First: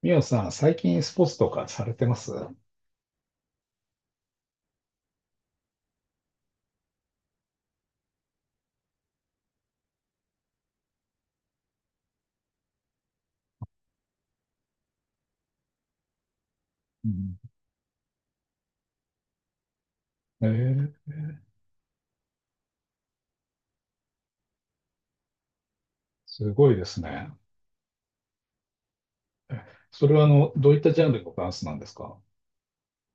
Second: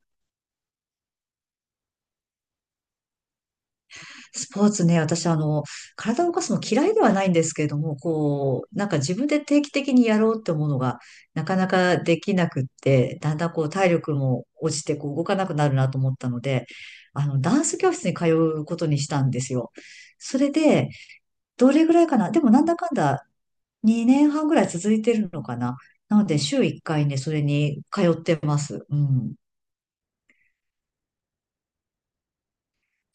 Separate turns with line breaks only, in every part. みおさん、最近スポーツとかされてます？
スポーツね、私、体を動かすの嫌いではないんですけれども、なんか自分で定期的にやろうって思うのが、なかなかできなくって、だんだん体力も落ちて、動かなくなるなと思ったので、
うん、
ダンス教室に通うことにしたんですよ。そ
え
れで、
ー、
どれぐらいかな。でも、なんだかんだ2年半ぐらい続いてるのかな。なので、
す
週
ごい
1
です
回ね、
ね。
それに通ってます。うん。
えそれはどういったジャンルのダンスなんですか？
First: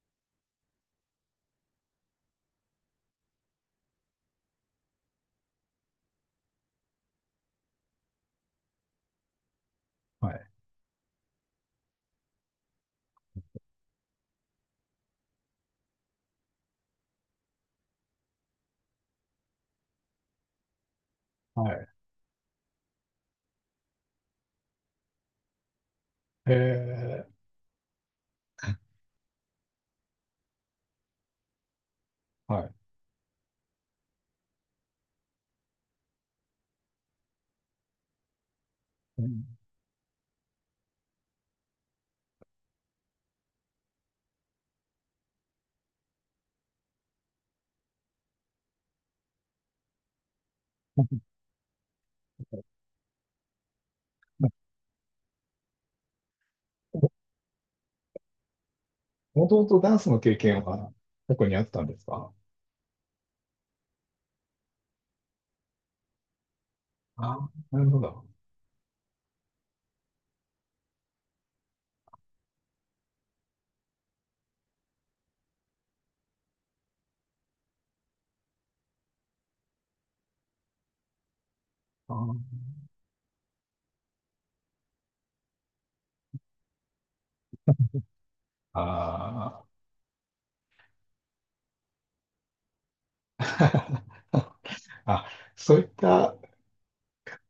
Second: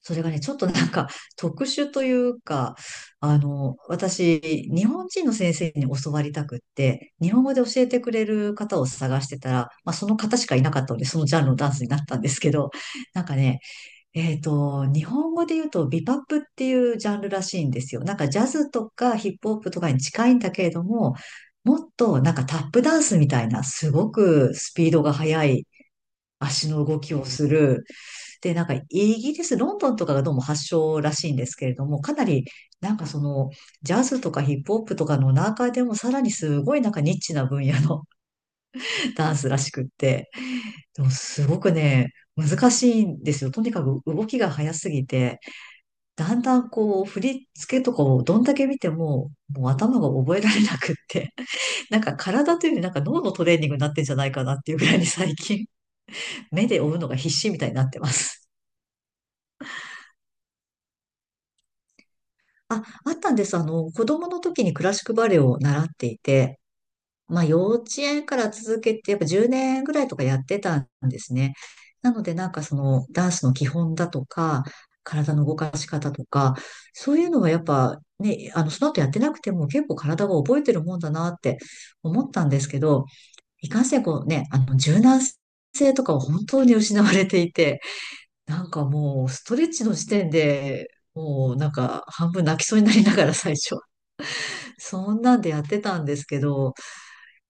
それがね、ちょっとなんか特殊というか、私、日本人の先生に教わりたくって、日本語で教えてくれる方を探してたら、まあその
は
方し
い。
かいなかったので、そのジャンルのダンスになったんですけど、なんかね、日本語で言うとビパップっていうジャンルらしいんですよ。なんかジャズとかヒップホップとかに近いんだけれども、
は
も
い。
っとなんかタップダンスみたいな、すごくスピードが速い足の動きを
え
する、で、なんかイギリス、ロンドンとかがどうも発祥らしいんですけれども、かなり
はい。
なんかそのジャズとかヒップホップとかの中でもさらにすごいなんかニッチな分野の
う
ダン
ん。
スらしくって、でもすごくね、難しいんですよ。とにかく動きが速すぎて、だんだん振り付けとかをどんだけ見ても、もう頭が覚えられなくって、なんか体というよりなんか脳のトレーニングになってんじゃないかなっ
も
ていうぐらいに最近目で追うのが必死みたいになってます。
ともとダンスの経験は過去にあったんですか？
あ、あったんです。子供の時にクラシックバレエを習っていて、
あ
まあ
あ、
幼
な
稚
るほ
園
ど。
から続けて、やっぱ10年ぐらいとかやってたんですね。なのでなんかそのダンスの基本だとか、体の動かし方とか、そういうのはやっぱね、その後やってなくても結構体が覚えてるもんだなって
あ
思っ
ー、
たんですけど、いかんせんこうね、柔軟性とかは本当に失われていて、なんかもう、ストレ
あ
ッチの時点で、もうなんか半分泣きそうになりながら最初。
ー。
そん
あ、
なんでやっ
そう
て
いっ
たんです
た
けど、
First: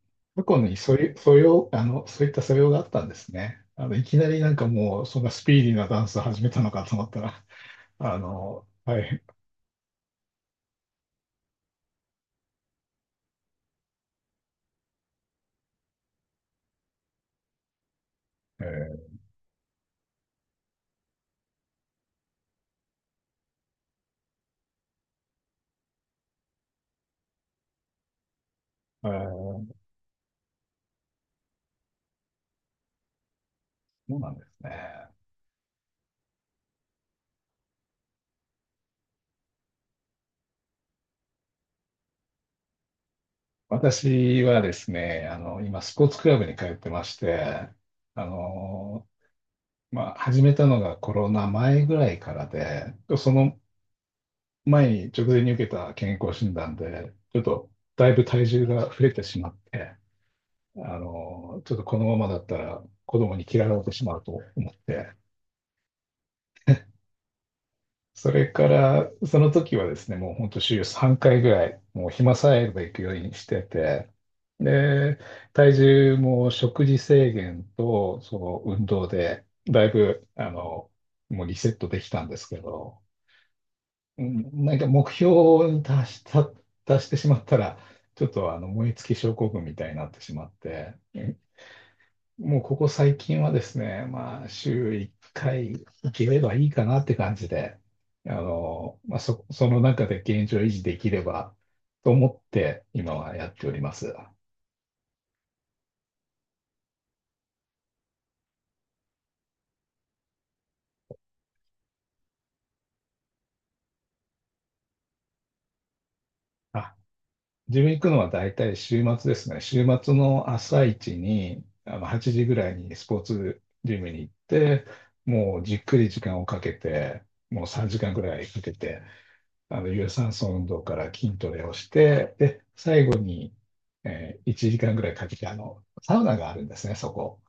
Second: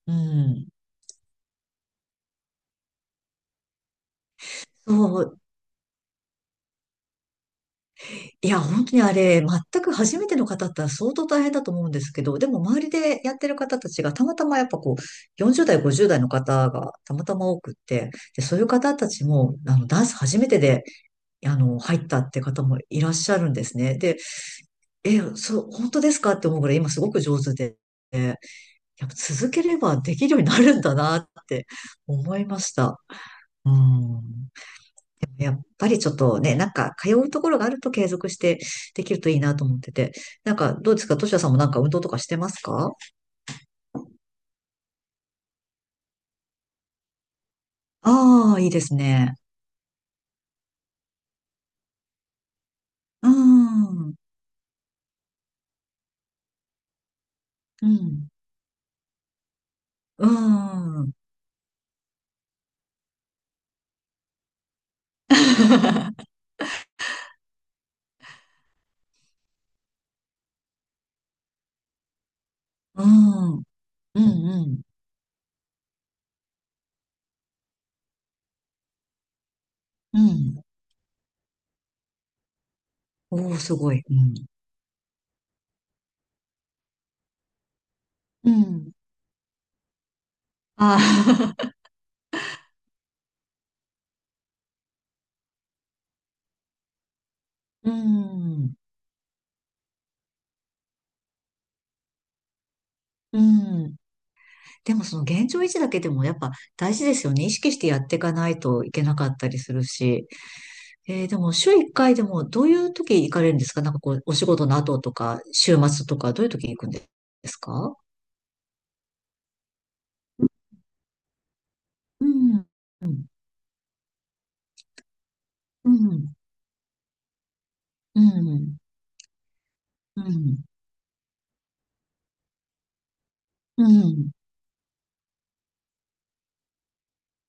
う
過去
ん。
にそういう素養、そういった素養があったんですね。いきなりなんかもう、そ
そ
んな
う、
スピーディーなダンス始めたのかと思ったら、
いや、本当
は
にあ
い。
れ、全く初めての方だったら相当大変だと思うんですけど、でも周りでやってる方たちがたまたまやっぱ40代、50代の方がたまたま多くって、で、そうい
え
う方た
ー、
ちも、ダンス初めてで、入ったって方もいらっしゃるんですね。で、え、そう、本当ですかって思うぐらい今すごく上手で。や
あ
っぱ続け
ー
ればできるようになるんだなって思いました。う
そう
ん。
なんですね。
でもやっぱりちょっとね、なんか通うところがあると継続してできるといいなと思ってて。なんかどうですか。としやさんもなんか運動とかしてますか？
私はですね、今、スポーツクラブに通ってまして、あ
ああー、いいです
の、
ね。
まあ、始めたのがコロナ前ぐらいからで、
う
その
ん。うん。
前に直前に受けた健康診断で、ちょっとだいぶ体重が増えてしまって、
うん。うん。うん。
ちょっとこのままだったら子供に嫌われてしまうと思って、それから、その時はですね、もう本当週3回ぐらい、もう暇さえあれば行く
う
ようにして
ん。
て、
うん。
で、体重も食事制限と、その運動で、だい
う
ぶ、
ん。
もうリセットできたんですけど、
おー、すごい。う
う
ん。
ん、なんか目標に達した、達してしまったら、ちょっ
う
と燃
ん。
え尽き症候群みたいになってしまって、
ああ。
もうここ最近はですね、まあ、週1回行ければいいかなって感じで、
うん。
まあ、その中で現状維持できればと思って今は
う
やっておりま
ん。
す。
でもその現状維持だけでもやっぱ大事ですよね。意識してやっていかないといけなかったりするし。でも週1回でもどういう時行かれるんですか？なんかお仕事の後とか、週末とか、どういう時行くん
あ、
です
自分
か？
行くのは大体週末ですね。週末の朝一に、
う
8時ぐ
ん、
らいにス
う
ポー
ん、
ツジムに行って、もうじっ
う
くり時
ん、
間をかけて、もう3時間
う
ぐらいかけ
ん、
て、有
う
酸素
ん、
運動から筋トレをして、で、最後に、
うん。
1時間ぐらいかけて、サウナがあるんですね、そこ。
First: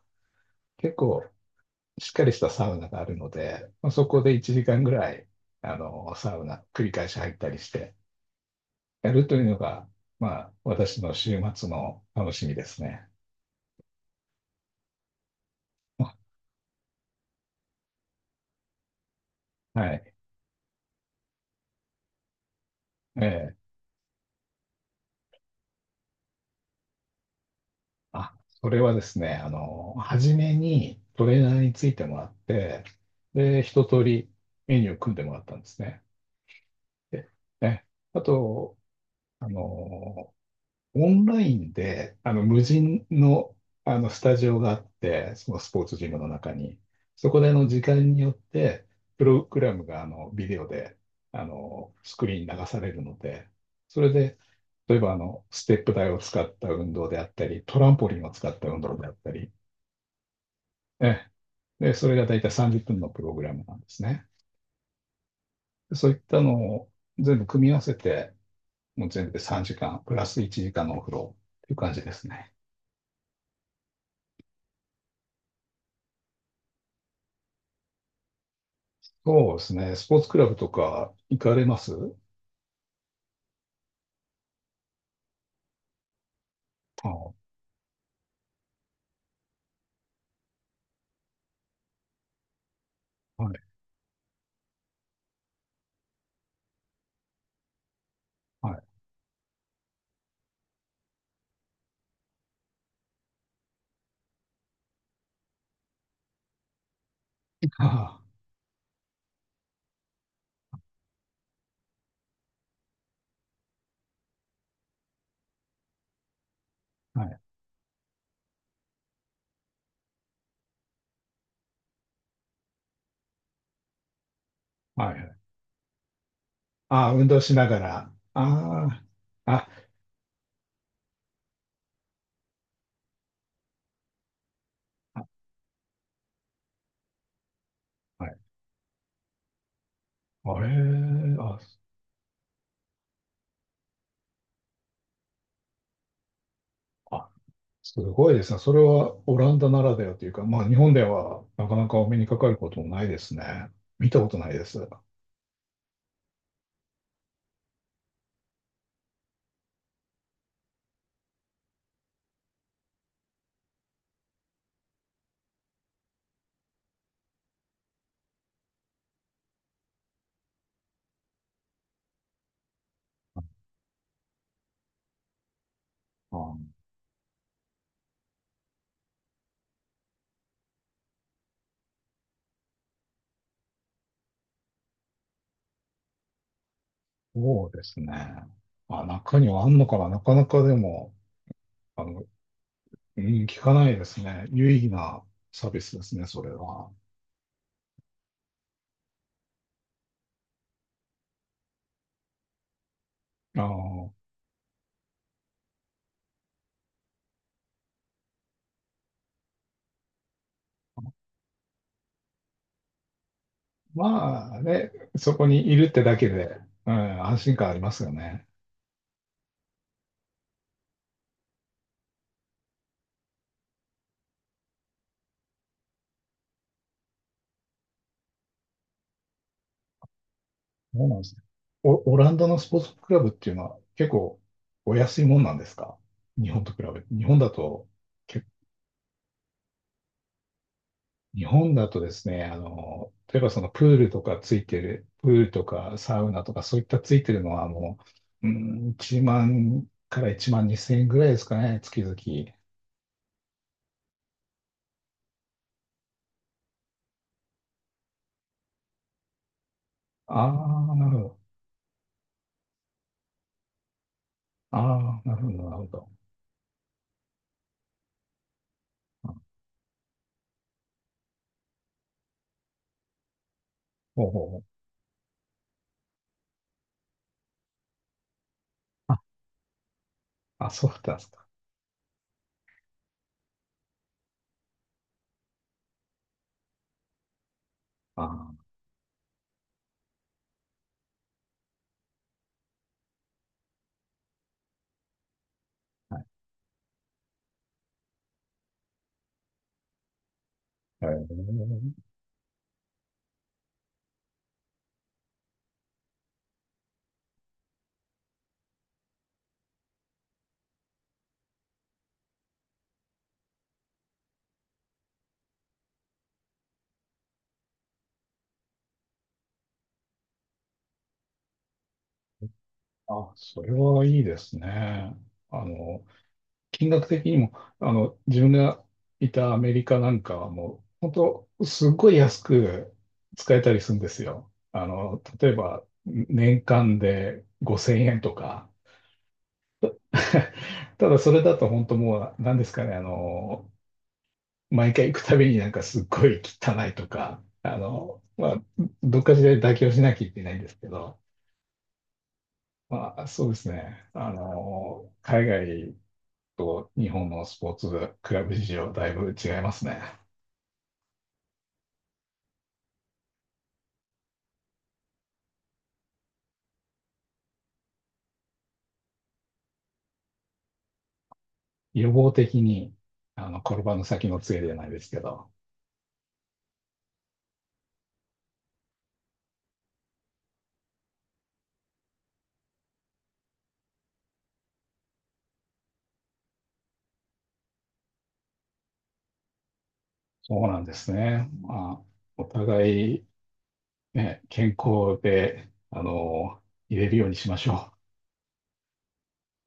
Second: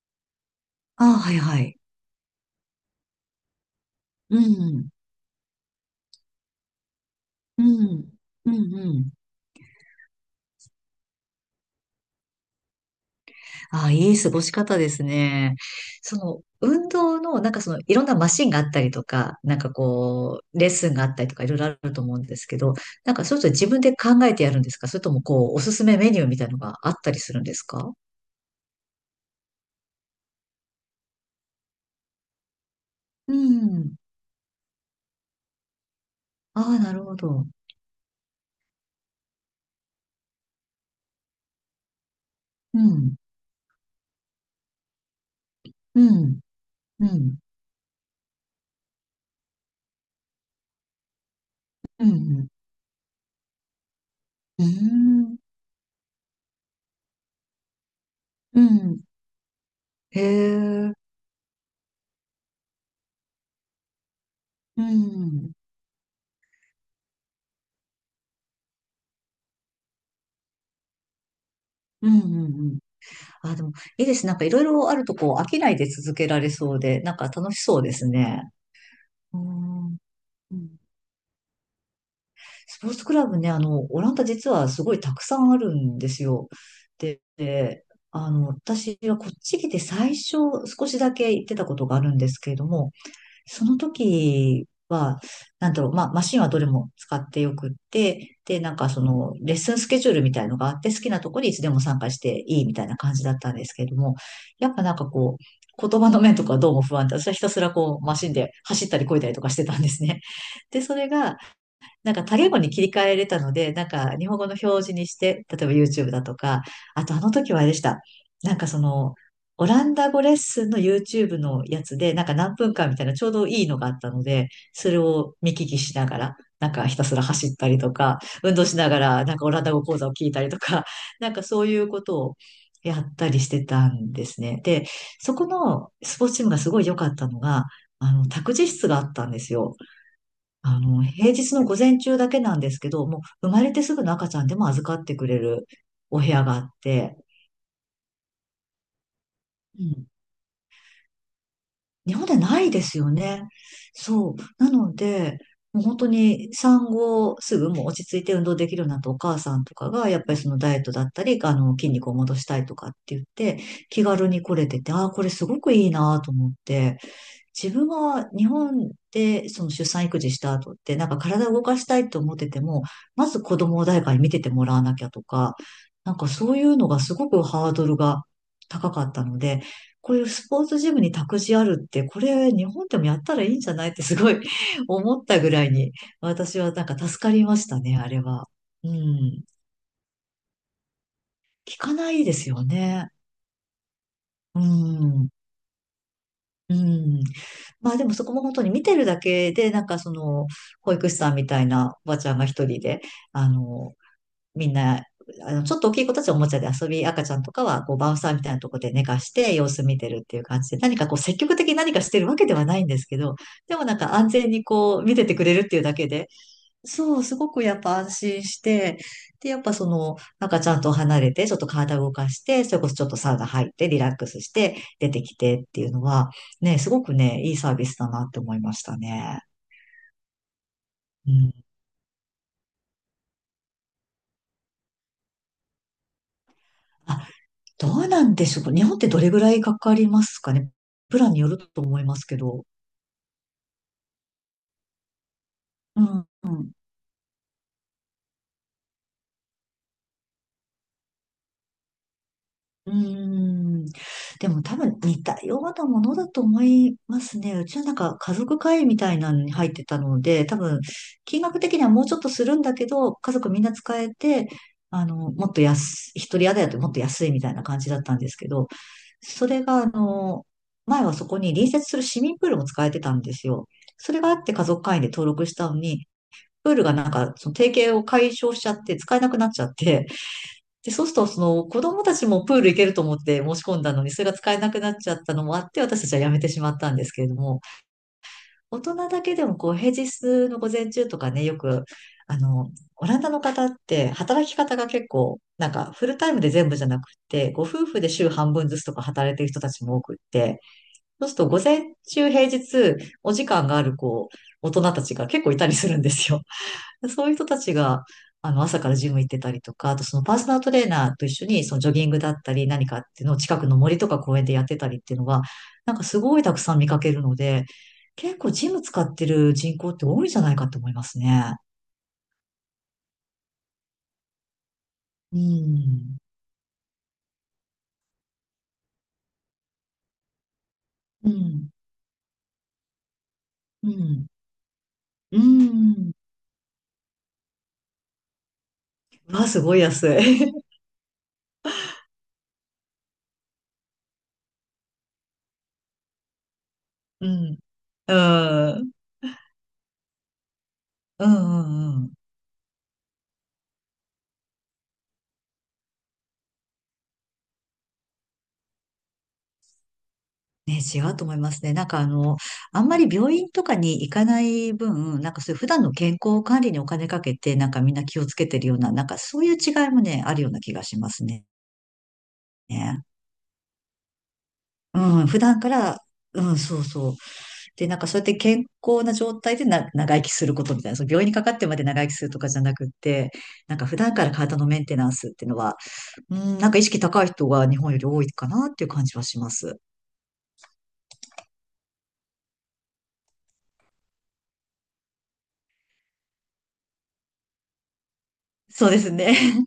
結
ああ、
構、
はいはい。
しっかりしたサウナがあるので、まあそこで
う
1時間
ん、
ぐらい、サウナ、繰り返し入ったり
う
して、
ん、うん、う
や
ん、
るというのが、まあ、私の週末の楽しみですね。
ああ、いい過ごし方ですね。その、運動の、なんかその、いろんなマシンがあったりとか、なんか
はい。
レッスンがあったりとか、いろいろあると思うんですけど、なんか
え
そういうの
え。
自分で考えてやるんですか？それともおすすめメニューみたいのがあったりするんですか？
あ、それはですね、初めにトレーナーについてもらって、
う
で、一
ん。
通りメニューを組んでもらったんですね。
ああ、なるほ
で
ど。
ね、あと、あの、オンラインで、無
う
人
ん。
の、スタジオがあって、そのスポーツ
う
ジムの
ん。
中に、
う
そ
ん。
こで、時間によって、プログラムが、ビデオで、
う
スクリーン
ん。
に流されるので、それで、
う
例えば、
ん。
ステップ台を使った運動であったり、トランポリンを使っ
う
た運動
ん。
であったり、
へえ。
ね、で、それが大体30分のプログラムなんですね。
うん。
そういったのを全部組み合わせて、もう全部で3時間、プラス1時間のお風呂っていう感じ
う
です
ん。
ね。
うん。あ、でも、いいです。なんかいろいろあると飽きないで続けられそうで、なんか楽しそうですね。う
そうです
ん。
ね。スポーツクラ
う
ブと
ん。
か行かれます？
スポーツクラブね、オランダ実はすごいたくさんあるんですよ。で、
ああ、
で私はこっち来て最初少しだけ行ってたことがあるんですけれども、
はい。
その時は、なんだろう、まあ、マシンはどれも使ってよくって、で、な
は
ん
い。
かその、レッスンスケジュールみたいのがあって、好きなとこにいつでも参加していいみたいな感じだったんですけれども、やっぱなんか言葉の面とかどうも不安で、私はひたすらマ
あ
シンで走ったり漕いだりとかしてたんですね。で、それが、なんか多言語に切り替えれたので、なんか日本語の表示にして、例えば YouTube だとか、あと
あ、
あ
は
の
い。
時はあれでした。なんかその、オランダ語レッスンの YouTube のやつで、なんか何分間みたいなちょうどいいのがあったので、それ
はい。
を見聞きしながら、なんかひた
ああ、
すら
運動
走
し
っ
な
た
が
りと
ら。
か、運動しなが
あ
ら、なんかオ
あ、
ランダ語
あ、
講座を聞いたりとか、なんかそういうことをやったりしてたんですね。で、そこのスポーツチームがすごい良かったのが、
はい。
託児室があったんですよ。
あれ、
平日
あ、
の午前中だけなんですけど、もう生まれてすぐの赤ちゃんでも預かってくれるお部屋があって、
あ、すごいですね。それはオランダな
う
らで
ん。
はというか、まあ日本ではなかなかお
日
目
本
に
で
かかる
な
こ
いで
とも
す
ない
よ
です
ね。
ね。見たこ
そう。
とないで
な
す。
ので、もう本当に産後すぐもう落ち着いて運動できるようになったお母さんとかが、やっぱりそのダイエットだったり、筋肉を戻したいとかって言って、気軽に来れてて、ああ、これすごくいいなと思って、自分が日本でその出産育児した後って、なんか体を動かしたいと思ってても、まず子供を誰かに見ててもらわなきゃとか、なんかそ
あ、
ういうのがすごくハードルが高かったので、こういうスポーツジムに託児あるって、これ日本でもやったらいいんじゃないってすごい 思ったぐらいに、私はなんか助かりま
そ
し
う
た
で
ね、
す
あ
ね。
れは。う
あ、中
ん。
にはあんのかな。なかなかでも、
聞か
あ
な
の、
いですよね。
うん、聞かないですね。
う
有意義な
ん。
サービスですね、それ
う
は。
ん。まあでもそこも本当に見てるだけで、なんかその、保育士さんみたいなおばちゃんが一人で、あ
あ
の、
の、
みんな、ちょっと大きい子たちはおもちゃで遊び、赤ちゃんとかは、バウンサーみたいなところで寝かして様子見てるっていう感じで、何か積極的に何かしてるわけではないんですけど、でもなんか安全
まあ
に
ね、
見て
そ
てく
こ
れるっ
に
て
い
いう
るっ
だ
て
け
だけ
で、
で、う
そ
ん、
う、す
安
ご
心
く
感あ
や
り
っ
ま
ぱ
す
安
よ
心
ね。
して、で、やっぱその、なんかちゃんと離れて、ちょっと体を動かして、それこそちょっとサウナ入って、リラックスして、出てきてっていうのは、ね、すごくね、いいサービスだなって思いましたね。
そうなんで
う
すね。
ん。
オランダのスポーツクラブっていうのは結構お安いもんなんですか？日本と比べて。日
あ、
本だと、
どうなん
け
でしょうか。日本ってどれぐらいかかりますかね。プランに
日
よる
本
と
だ
思
と
い
で
ます
す
け
ね、
ど。
例えばそのプールとかついてる、プールとか
う
サ
ん。
ウナ
う
とか
ん
そういったついてるのはもう、うん、1万から1万2千円ぐらいですかね、月々。
うーん。でも多分似たようなものだと思いますね。うちはなんか家族会議みたいなのに入ってたので、
あ
多分
あ、なるほど。
金額的にはもうちょっとするんだけど、家族みんな使えて、
ああ、なる
も
ほ
っ
ど、
と
なるほど。
安い、一人宿だともっと安いみたいな感じだったんですけど、
あ、
それが前はそこに隣接する市民プールも使えてたんですよ。それ
ほ
が
う
あっ
ほう
て
ほう。
家族会員で登録したのに、プールがなんかその提携を解消しちゃって使えなくなっちゃって、
あ、そう
で、
だっ
そうす
たん
る
で
と、
す
そ
か。
の子供たちもプール行けると思って申し込んだのに、それが使えなくなっちゃったのもあって、私たちはやめてしまったんですけれども、
ああ、
大人だけでも平日の午前中とかね、よく、あの、オランダの方って働き方が結構、なんかフ
は
ル
い。
タイムで全部じゃなくて、ご夫婦で週半分ずつとか働いてる人たちも多くって、
へ
そうすると午前
え。
中平日お時間がある大人たちが結構いたりするんですよ。そういう人たちが、朝からジム行ってたりとか、あとそのパーソナルトレーナーと一緒に、そのジョギングだったり何かっていうのを近くの森とか公園でやってたりっていうのは、なんかすごいたくさん見かけるので、結構ジム使ってる人口って多いんじゃないかと思いますね。
あ、それはいいですね。
う
あの、
ん。
金額的にも、自分がいたアメリカなんかはもう、本
う
当
ん。
すっごい安く使えたり
う
するんです
ん。
よ。
う
例えば、
ん。
年間で5000円とか。
わあ、すごい安い。
ただそれだと本当もう、何ですかね、毎回行くたびになんかすっごい汚いと
う
か、
ん。
まあ、
うん。
どっかしらで妥協しなきゃいけないんですけど、
うん。うん。うん
まあ、そうですね。海外と日本のスポーツクラブ事情、だいぶ違いますね。
ね、違うと思いますね。なんかあんまり病院とかに行かない分、なんかそういう普段の健康管理にお金かけて、なんかみんな気をつけてるような、なんかそういう違いもね、あるような気がしますね。
予防的に、転ばぬ先の杖じゃないですけ
うん、普
ど、
段から、うん、そうそう。で、なんかそうやって健康な状態でな長生きすることみたいな、その病院にかかってまで長生きするとかじゃなくって、なんか普段から体のメンテナンスっていうのは、うん、なんか意識高い人が日本より多いかなっていう感じはします。
そうなんですね。まあ、お互い、ね、健康で、入れるようにしましょう。
そうですね。